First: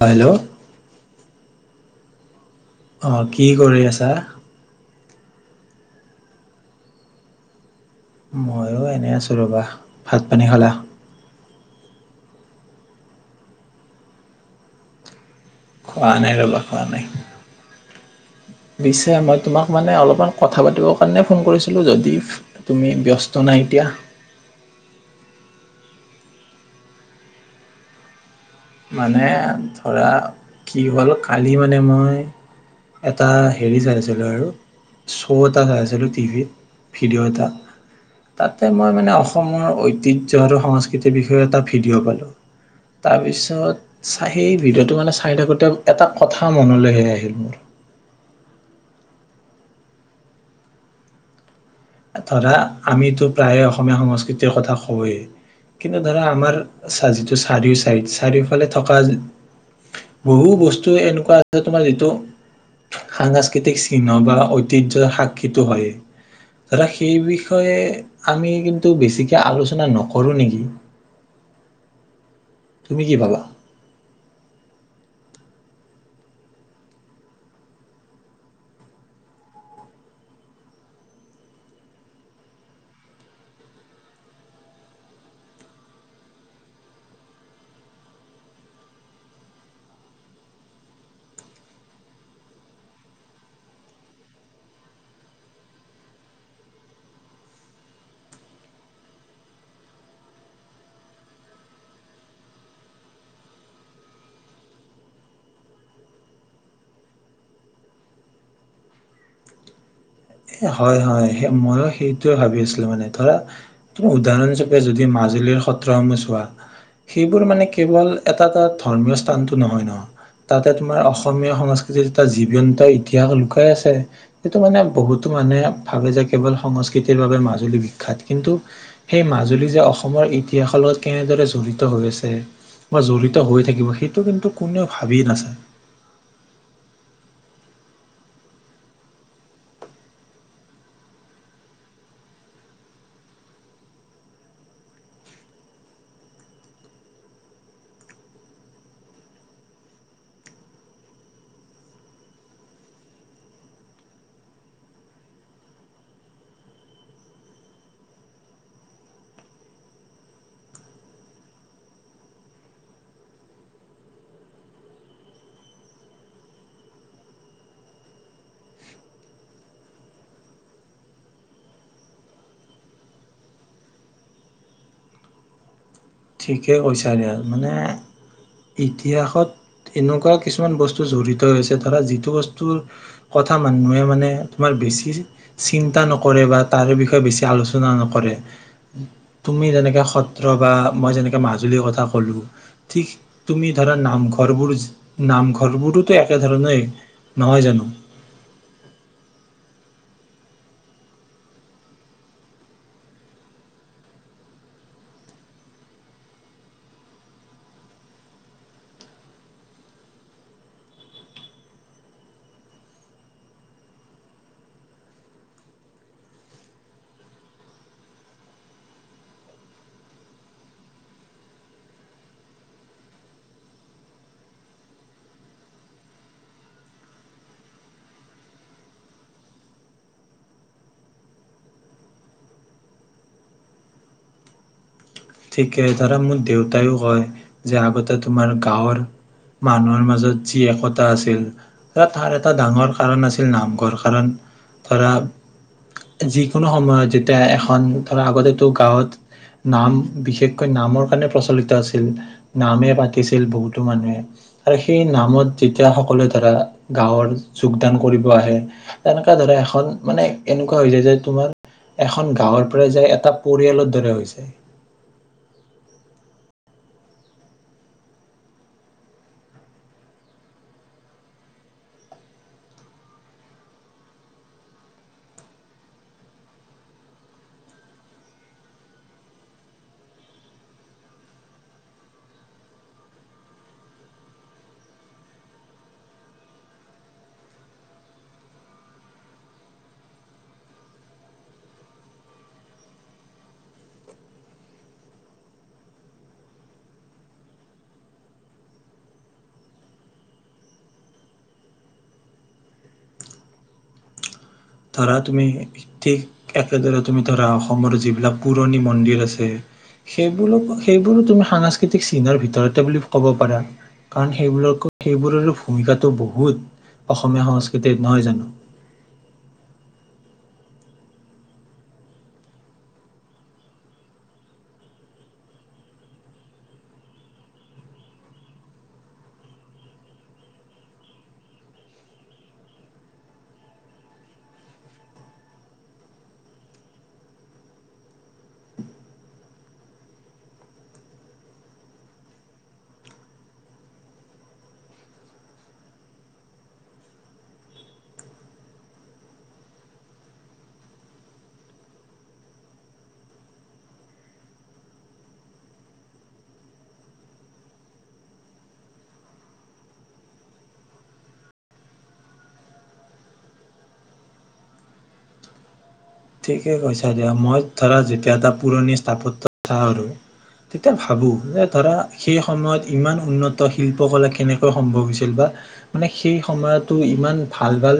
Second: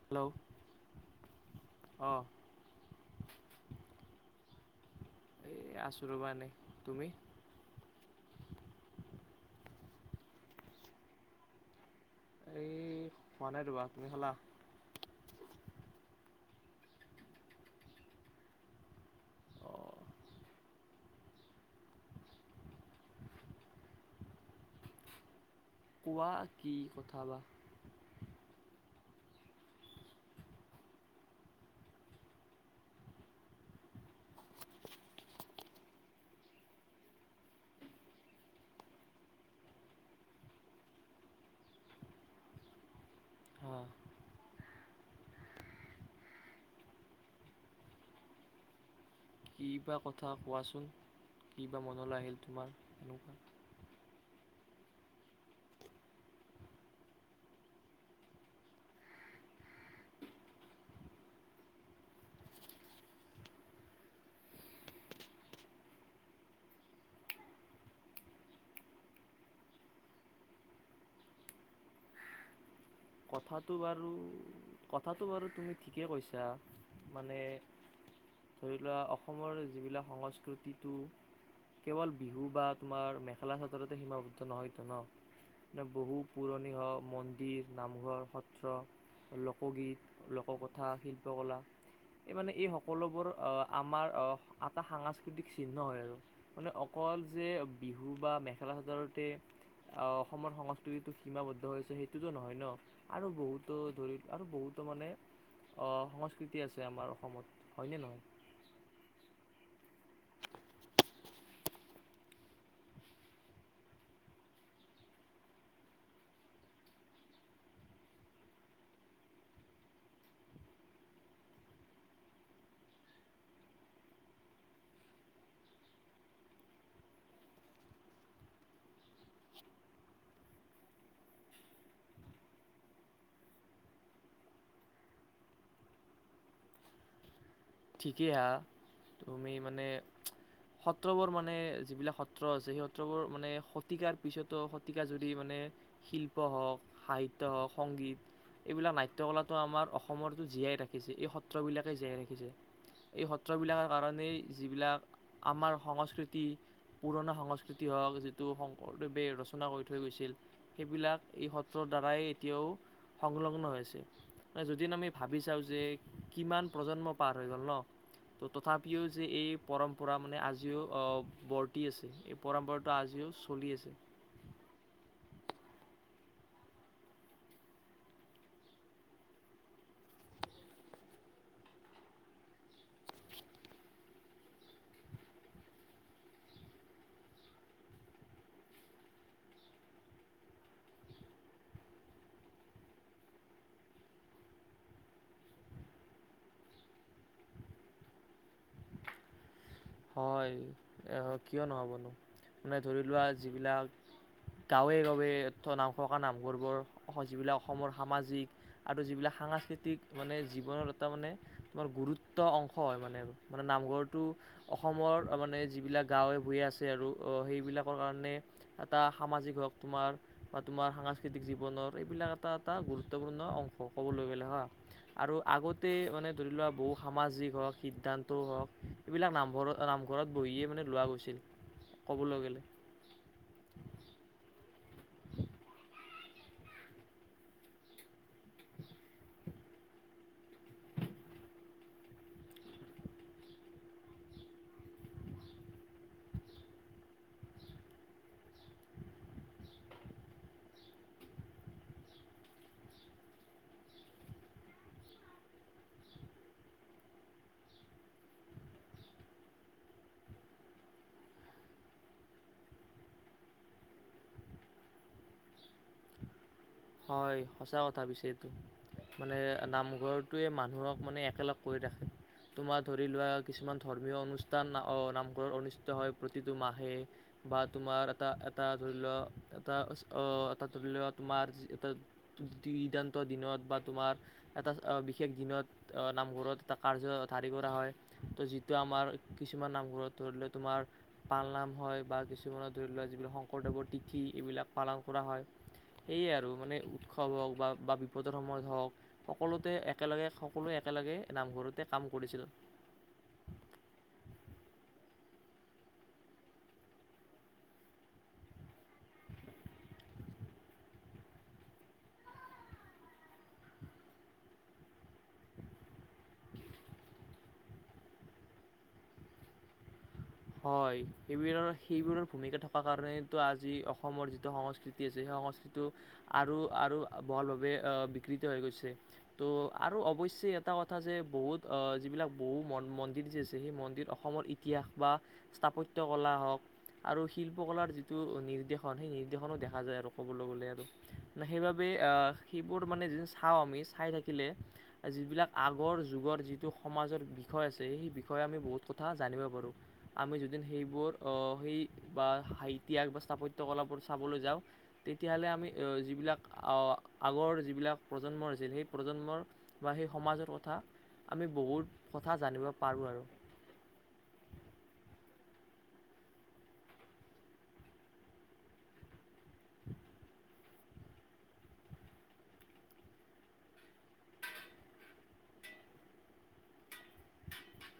Hello অঁ অঁ কি কৰি আছা এ আছু ৰবা এনে। তুমি? ময়ো এনেই আছোঁ ৰ'বা ভাত পানী খালা এই খোৱা নাই তবা তুমি খালা খোৱা নাই ৰব খোৱা নাই পিছে মই তোমাক মানে অঁ অলপমান কথা পাতিবৰ কাৰণে ফোন কৰিছিলোঁ যদি তুমি ব্যস্ত নাই এতিয়া কোৱা কি কথা বা মানে ধৰা কি হ'ল কালি মানে মই এটা হেৰি চাইছিলোঁ আৰু শ্ব' এটা চাইছিলোঁ টিভিত ভিডিঅ' এটা তাতে মই মানে অসমৰ ঐতিহ্য আৰু সংস্কৃতিৰ বিষয়ে এটা ভিডিঅ' পালোঁ তাৰপিছত হা পিছত চাহেই ভিডিঅ'টো মানে চাই থাকোতে এটা কথা মনলৈ সে আহিল [inaudible] মনলৈ আহিল ধৰা তোমাৰ আমিতো এনেকুৱা প্ৰায়ে অসমীয়া সংস্কৃতিৰ কথা হয় কিন্তু ধৰা আমাৰ যিটো চাৰিও চাৰি চাৰিওফালে থকা বহু বস্তু এনেকুৱা আছে তোমাৰ যিটো সাংস্কৃতিক চিহ্ন বা ঐতিহ্য সাক্ষীটো হয় দাদা সেই বিষয়ে আমি কিন্তু বেছিকৈ আলোচনা নকৰোঁ নেকি তুমি কি ভাবা কথাটো বাৰু কথা বাৰু তুমি ঠিকে কৈছা মানে ধৰি লোৱা অসমৰ যিবিলাক সংস্কৃতিটো কেৱল বিহু বা তোমাৰ মেখেলা চাদৰতে সীমাবদ্ধ নহয়তো ন বহু পুৰণি মন্দিৰ নাম ঘৰ সত্ৰ লোকগীত লোককথা শিল্পকলা এই মানে এই সকলোবোৰ আমাৰ এটা সাংস্কৃতিক চিহ্ন হয় আৰু মানে অকল যে বিহু বা মেখেলা চাদৰোতে অসমৰ সংস্কৃতিটো সীমাবদ্ধ হৈছে সেইটোতো নহয় ন আৰু বহুতো ধৰি আৰু বহুতো মানে অ সংস্কৃতি আছে আমাৰ অসমত হয়নে নহয় হয় হয় ময়ো সেইটোৱে ভাবি আছিলো মানে ধৰাম উদাহৰণ হিচূপে যদি মাজুলীৰ সত্ৰসমূহ চোৱা সেইবোৰ মানে কেৱল এটা এটা ধৰ্মীয় স্থানতটো নহয় ন তাতে তোমাৰ অসমীয়া সংস্কৃতিত এটা জীৱন্ত ইতিহাস লুকাই আছে সেইটো মানে বহুত মানে ভাবে যে কেৱল সংস্কৃতিৰ বাবে মাজুলী বিখ্যাত কিন্তু সেই মাজুলী যে অসমৰ ইতিহাসৰ লগত কেনেদৰে জড়িত হৈ আছে বা জড়িত হৈ থাকিব সেইটো কিন্তু কোনেও ভাবি নাছাই। ঠিকেই হা তুমি মানে সত্ৰবোৰ মানে যিবিলাক সত্ৰ আছে সেই সত্ৰবোৰ মানে শতিকাৰ পিছতো শতিকা যুদি মানে শিল্প হওঁক, সাহিত্য হওঁক, সংগীত এইবিলাক নাট্য কলাটো আমাৰ অসমত জীয়াই ৰাখিছে এই সত্ৰবিলাকে জীয়াই ৰাখিছে। এই সত্ৰবিলাকৰ কাৰণেই যিবিলাক আমাৰ সংস্কৃতি পুৰণা সংস্কৃতি হওক যিটো শংকৰদেৱে ৰচনা কৰি থৈ গৈছিল সেইবিলাক এই সত্ৰৰ দ্বাৰাই এতিয়াও সংলগ্ন হৈছে আছে। যিদিন আমি ভাবি চাওঁ যে কিমান প্ৰজন্ম পাঠ ন তথাপিও যে এই পৰম্পৰা মানে আজিও বৰ্তি আছে এই পৰম্পৰাটো আজিও চলি আছে। ঠিকে কৈছা দিয়া। মানে ইতিহাসত এনেকুৱা কিছুমান বস্তু জড়িত হৈছে ধৰা যিটো বস্তুৰ কথা মানুহে মানে তোমাৰ বেছি চিন্তা নকৰে বা তাৰে বিষয়ে বেছি আলোচনা নকৰে তুমি তেনেকে সত্ৰ বা মই যেনেকা মাজুলীৰ কথা কলো। ঠিক তুমি ধৰা নামঘৰ বোৰ নামঘৰ বোৰটো একেধৰণৰ। নহয় জানো? হয় কিয় নহ'বনো মানে ধৰি লোৱা যিবিলাক গাঁৱে গাঁৱে নাম থকা নামঘৰবোৰ যিবিলাক অসমৰ সামাজিক আৰু যিবিলাক সাংস্কৃতিক মানে জীৱনৰ এটা মানে তোমাৰ গুৰুত্ব অংশ হয়। মানে মানে নামঘৰটো অসমৰ মানে যিবিলাক গাঁৱে ভূঞে আছে আৰু সেইবিলাকৰ কাৰণে এটা সামাজিক হওক তোমাৰ বা তোমাৰ সাংস্কৃতিক জীৱনৰ এইবিলাক এটা এটা গুৰুত্বপূৰ্ণ অংশ ক'বলৈ গ'লে হ আৰু আগতে মানে ধৰি লোৱা বহু সামাজিক হওক সিদ্ধান্তও হওক এইবিলাক নাম ঘৰত নামঘৰত বহিয়ে মানে লোৱা গৈছিল। ক'বলৈ গ'লে ঠিকে ধৰা মোৰ দেউতাইও কয় যে আগতে তোমাৰ গাঁৱৰ মানুহৰ মাজত যি একতা আছিল ধৰা তাৰ এটা ডাঙৰ কাৰণ আছিল নামঘৰ কাৰণ ধৰা যিকোনো সময়ত যেতিয়া এখন ধৰা আগতেতো গাঁৱত নাম বিশেষকৈ নামৰ কাৰণে প্ৰচলিত আছিল। নামে পাতিছিল বহুতো মানুহে আৰু সেই নামত যেতিয়া সকলোৱে ধৰা গাঁৱৰ যোগদান কৰিব আহে তেনেকুৱা ধৰা এখন মানে এনেকুৱা হৈ যায় যে তোমাৰ এখন গাঁৱৰ পৰা যায় এটা পৰিয়ালৰ দৰে হৈ যায়। হয় সঁচা কথা পছে এইটো মানে নামঘৰটোৱে মানুহক মানে একেলগ কৰি ৰাখে তোমাৰ ধৰি লোৱা কিছুমান ধৰ্মীয় অনুষ্ঠান আহ নামঘৰত অনুষ্ঠিত হয় প্ৰতিটো মাহে বা তোমাৰ এটা এটা ধৰি লোৱা এটা আহ এটা ধৰি লোৱা তোমাৰ দান্ত দিনত বা তোমাৰ এটা বিশেষ দিনত নামঘৰত এটা কাৰ্য ধাৰী কৰা হয় তো যিটো আমাৰ কিছুমান নামঘৰত ধৰি লোৱাক তোমাৰ পালনাম হয় বা কিছুমানৰ ধৰি লওোৱা যিবিলাক শংকৰদেৱৰ তিথি এইবিলাক পালন কৰা হয়। সেয়ে আৰু মানে উৎসৱ হওক বা বা বিপদৰ সময়ত হওক সকলোতে একেলগে সকলোৱে একেলগে নামঘৰতে কাম কৰিছিল। ধৰা তুমি ঠিক একেদৰে তুমি ধৰা অসমৰ যিবিলাক পুৰণি মন্দিৰ আছে সেইবোৰক সেইবোৰো তুমি সাংস্কৃতিক চিনৰ ভিতৰতে বুলি ক'ব পাৰা। কাৰণ সেইবোৰো সেইবোৰৰ ভূমিকাটো বহুত অসমীয়া সংস্কৃতি নহয় জানো হয় সেইবোৰৰ সেইবোৰৰ ভূমিকা থকা কাৰণেতো আজি অসমৰ যিটো সংস্কৃতি আছে সেই সংস্কৃতিটো আৰু আৰু বহলভাৱে বিকৃত হৈ গৈছে ত' আৰু অৱশ্যে এটা কথা যে বহুত যিবিলাক বহু মন্দিৰ যি আছে সেই মন্দিৰ অসমৰ ইতিহাস বা স্থাপত্য কলা হওঁক আৰু শিল্পকলাৰ যিটো নিৰ্দেশনা সেই নিৰ্দেশনো দেখা যায় আৰু ক'বলৈ গ'লে আৰু সেইবাবে সেইবোৰ মানে য চাওঁ আমি চাই থাকিলে যিবিলাক আগৰ যুগৰ যিটো সমাজৰ বিষয় আছে সেই বিষয়ে আমি বহুত কথা জানিব পাৰোঁ। আমি যদি সেইবোৰ সেই বা সাহিতয়াস বা স্থাপত্য কলাবোৰ চাবলৈ যাওঁ তেতিয়াহ'লে আমি যিবিলাক আগৰ যিবিলাক প্ৰজন্ম আছিল। সেই প্ৰজন্মৰ বা সেই সমাজৰ কথা আমি বহুত কথা জানিব পাৰোঁ। আৰু ঠিকে কৈছা দিয়া মই ধৰা যেতিয়া এটা পুৰণি স্থাপত্য়থা আৰু তেতিয়া ভাবো যে ধৰা সেই সময়ত ইমান উন্নত শিল্পকলা কেনেকৈ সম্ভৱ হৈছিল। বা মানে সেই সময়তো ইমান ভাল ভাল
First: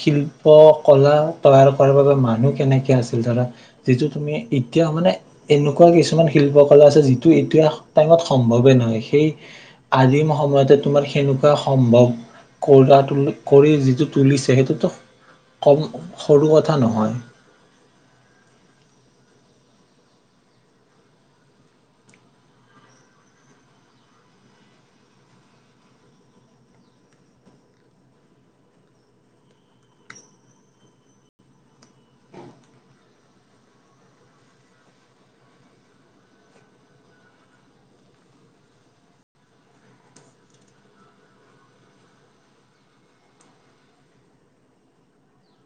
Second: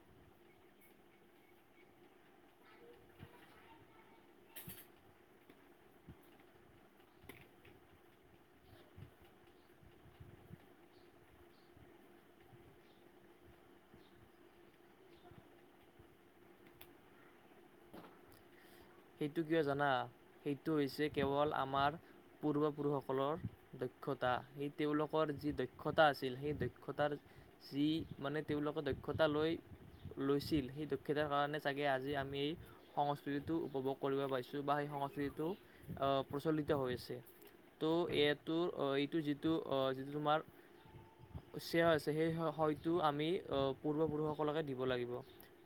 শিল্প কলা তৈয়াৰ কৰাৰ বাবে মানুহ কেনেকে আছিল ধৰা যিটো তুমি এতিয়া মানে এনেকুৱা কিছুমান শিল্প কলা আছে যিটো এতিয়া টাইমত সম্ভৱে নহয় সেই আদিম সময়তে তোমাৰ সেনেকুৱা সম্ভৱ কৰা কৰি যিটো তুলিছে সেইটোতো কম সৰু কথা নহয় সেইটো কিয় জানা সেইটো হৈছে কেৱল আমাৰ পূৰ্বপুৰুষসকলৰ দক্ষতা সেই তেওঁলোকৰ যি দক্ষতা আছিল। সেই দক্ষতাৰ যি মানে তেওঁলোকৰ দক্ষতা লৈ লৈছিল সেই দক্ষতাৰ কাৰণে চাগে আজি আমি এই সংস্কৃতিটো উপভোগ কৰিব পাৰিছোঁ বা সেই সংস্কৃতিটো প্ৰচলিত হৈ আছে ত' এইটোৰ এইটো যিটো যিটো তোমাৰ শ্ৰেয় আছে সেই হয়টো আমি পূৰ্বপুৰুষসকলকে দিব লাগিব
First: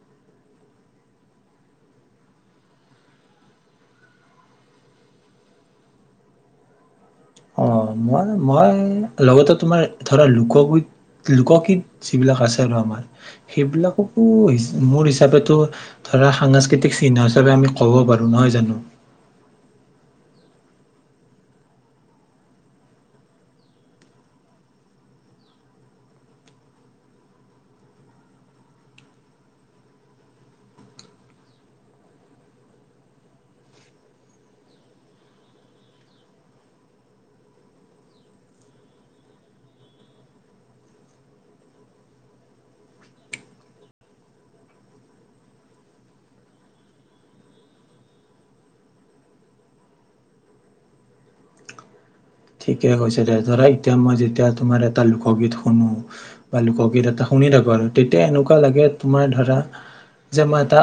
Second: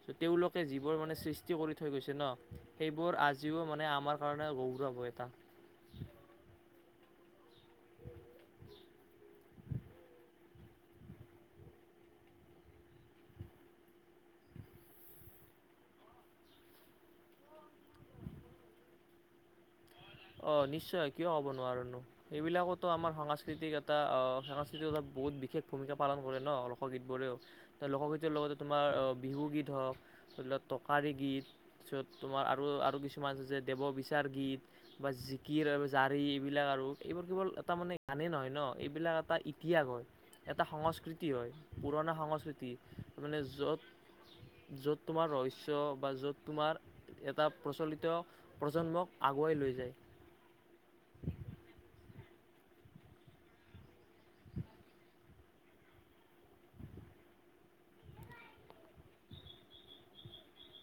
ত' তেওঁলোকে যিবোৰ মানে সৃষ্টি কৰি থৈ গৈছে ন সেইবোৰ আজিও মানে আমাৰ কাৰণে গৌৰৱ এটা। অ মই লগতে তোমাৰ ধৰা লোকগীত লোকগীত যিবিলাক আছে আৰু আমাৰ সেইবিলাককো মোৰ হিচাপে ধৰা সাংস্কৃতিক চিহ্ন হিচাপে আমি কব পাৰো। নহয় জানো অঁ নিশ্চয় কিয় ক'ব নোৱাৰনো এইেবিলাকতো আমাৰ সাংস্কৃতিক এটা সাংস্কৃতিক এটা বহুত বিশেষ ভূমিকা পালন কৰে ন লোকগীতবোৰেও লোকগীতৰ লগতে তোমাৰ বিহুগীত হওক ধৰি লক টকাৰী গীত তাৰপিছত তোমাৰ আৰু আৰু কিছুমান আছে যে দেৱ বিচাৰ গীত বা জিকিৰ জাৰি এইবিলাক আৰু এইবোৰ কেৱল এটা মানে গানেই নহয় ন এইবিলাক এটা ইতিহাস হয় এটা সংস্কৃতি হয় পুৰণা সংস্কৃতি মানে যত যত তোমাৰ ৰহস্য় বা য'ত তোমাৰ এটা প্ৰচলিত প্ৰজন্মক আগ আগুৱাই লৈ যায়। ঠিকে কৈছে দে ধৰা এতিয়া মই যেতিয়া তোমাৰ এটা লোকগীত শুনো বা লোকগীত এটা শুনি থাকো আৰু তেতিয়া এনেকুৱা লাগে তোমাৰ ধৰা যে মই এটা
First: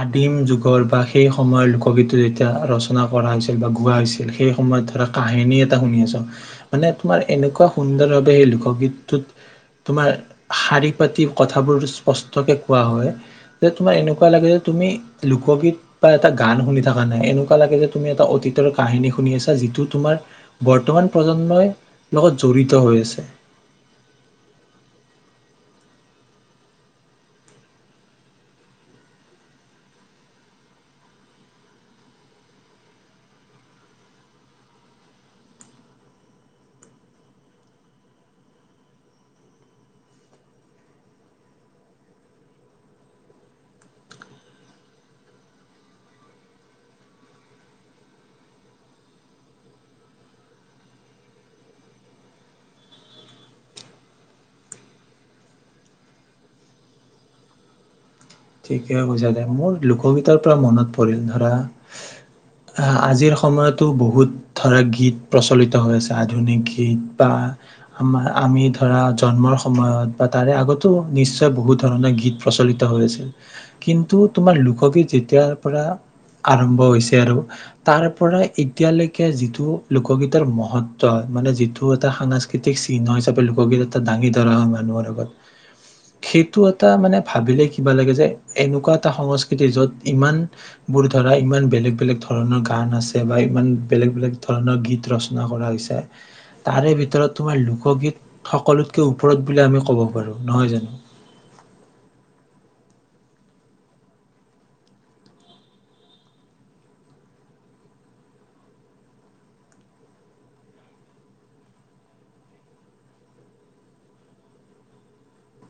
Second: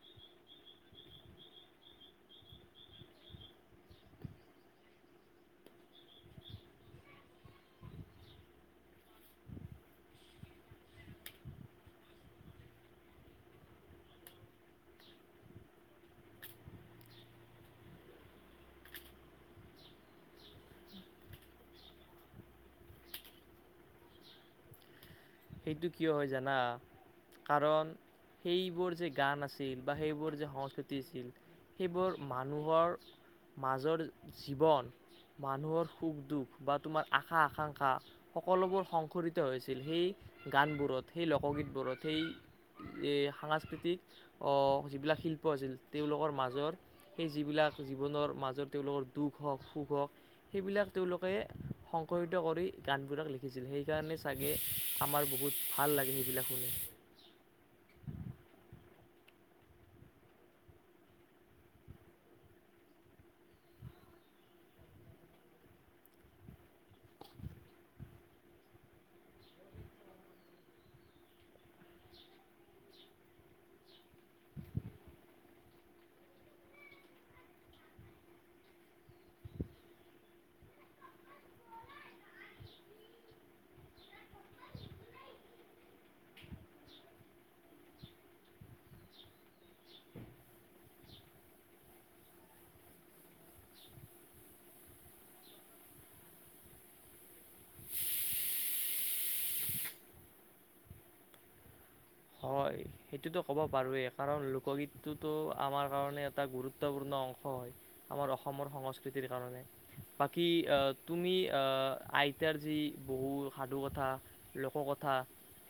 আদিম যুগৰ বা সেই সময়ৰ লোকগীতটো যেতিয়া ৰচনা কৰা হৈছিল বা গোৱা হৈছিল সেই সময়ত ধৰা কাহিনী মানে তোমাৰ এনেকুৱা সুন্দৰ ভাৱে সেই লোকগীতটোত তোমাৰ শাৰী পাতি কথাবোৰ স্পষ্টকে কোৱা হয়। যে তোমাৰ এনেকুৱা লাগে যে তুমি লোকগীত বা এটা গান শুনি থকা নাই এনেকুৱা লাগে যে তুমি এটা অতীতৰ কাহিনী শুনি আছা যিটো তোমাৰ বৰ্তমান প্ৰজন্মই লগত জড়িত হৈ আছে। সেইটো কিয় হয় জানা? কাৰণ সেইবোৰ যে গান আছিল বা সেইবোৰ যে সংস্কৃতি আছিল সেইবোৰ মানুহৰ মাজৰ জীৱন। মানুহৰ সুখ দুখ বা তোমাৰ আশা আকাংক্ষা সকলোবোৰ সংশৰিত হৈছিল সেই গানবোৰত সেই লোকগীতবোৰত সেই এই সাংস্কৃতিক অ', সেইবিলাক শিল্প আছিল তেওঁলোকৰ মাজত সেই যিবিলাক জীৱনৰ মাজত তেওঁলোকৰ দুখ হওঁক সুখ হওঁক সেইবিলাক তেওঁলোকে সংকৰিত কৰি গানবোৰত লিখিছিল সেইকাৰণে চাগে আমাৰ বহুত ভাল লাগে সেইবিলাক শুনি। ঠিকে কৈছে মোৰ লোকগীতৰ পৰা মনত পৰিল ধৰা আজিৰ সময়তো বহুত ধৰা গীত প্ৰচলিত হৈ আছে আধুনিক গীত বা আমাৰ আমি ধৰা জন্মৰ সময়ত বা তাৰে আগতো নিশ্চয় বহুত ধৰণৰ গীত প্ৰচলিত হৈ আছিল। কিন্তু তোমাৰ লোকগীত যেতিয়াৰ পৰা আৰম্ভ হৈছে আৰু তাৰ পৰা এতিয়ালৈকে যিটো লোকগীতৰ মহত্ব মানে যিটো এটা সাংস্কৃতিক চিহ্ন হিচাপে লোকগীত এটা দাঙি ধৰা হয় মানুহৰ আগত সেইটো এটা মানে ভাবিলে কিবা লাগে যে এনেকুৱা এটা সংস্কৃতি য'ত ইমান বোৰ ধৰা ইমান বেলেগ, বেলেগ ধৰণৰ গান আছে বা ইমান বেলেগ বেলেগ ধৰণৰ গীত ৰচনা কৰা হৈছে তাৰে ভিতৰত তোমাৰ লোকগীত সকলোতকে ওপৰত বুলি আমি কব পাৰো নহয় জানো? হয় সেইটোতো ক'ব পাৰোঁৱেই কাৰণ লোকগীতটোতো আমাৰ কাৰণে এটা গুৰুত্বপূৰ্ণ অংশ হয় আমাৰ অসমৰ সংস্কৃতিৰ কাৰণে বাকী তুমি আ আইতাৰ যি বহু সাধুকথা, লোককথা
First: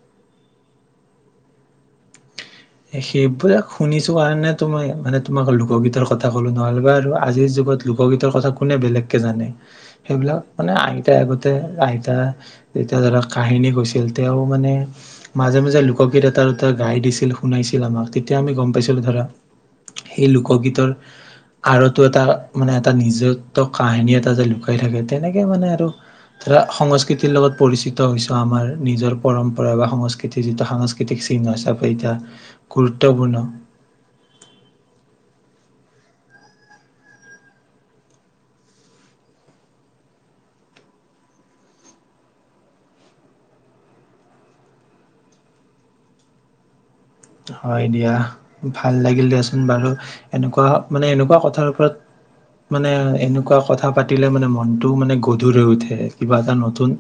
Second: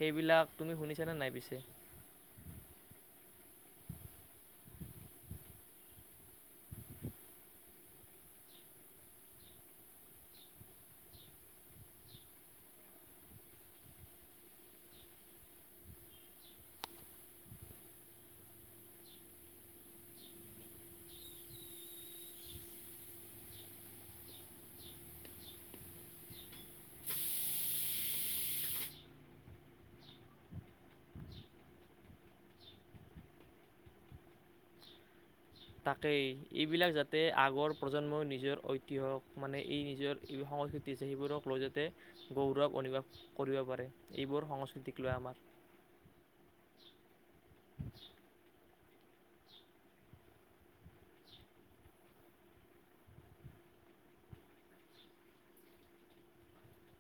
সেইবিলাক তুমি শুনিছনেে নাই পিছে? সেইবিলাক শুনিছো কাৰণতো মই মানে তোমাক লোকগীতৰ কথা ক'লো নহ'লে বা আৰু আজিৰ যুগত লোকগীতৰ কথা কোনে বেলেগকে জানে সেইবিলাক মানে আইতাই আগতে আইতা যেতিয়া ধৰা কাহিনী কৈছিল তেওঁ মানে মাজে, মাজে লোকগীত এটা দুটা গাই দিছিল শুনাইছিল আমাক তেতিয়া আমি গম পাইছিলো ধৰা। সেই লোকগীতৰ আৰতো এটা মানে এটা নিজত্ব কাহিনী এটা যে লুকাই থাকে তেনেকে মানে আৰু ধৰা সংস্কৃতিৰ লগত পৰিচিত হৈছো আমাৰ নিজৰ পৰম্পৰা বা সংস্কৃতিৰ যিটো সাংস্কৃতিক চিহ্ন হিচাপে এতিয়া গুৰুত্বপূৰ্ণ। তাকেই এইবিলাক যাতে আগৰ প্ৰজন্মই নিজৰ ঐতিহ্যক মানে এই নিজৰ সংস্কৃতি সেইবোৰক লৈ যাতে গৌৰৱ অনুভৱ কৰিব পাৰে এইবোৰ সংস্কৃতিক লৈ আমাৰ। হয় দিয়া। ভাল লাগিল দিয়াচোন বাৰু এনেকুৱা মানে এনেকুৱা কথাৰ ওপৰত মানে এনেকুৱা কথা পাতিলে মানে মনটো মানে গধুৰ হৈ উঠে কিবা এটা নতুন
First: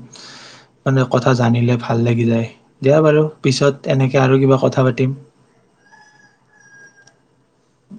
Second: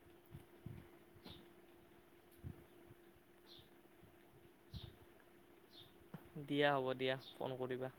মানে কথা জানিলে ভাল লাগি যায়, দিয়া বাৰু পিছত এনেকে আৰু কিবা কথা পাতি তিম দিয়া হ'ব দিয়া। ফোন কৰিবা।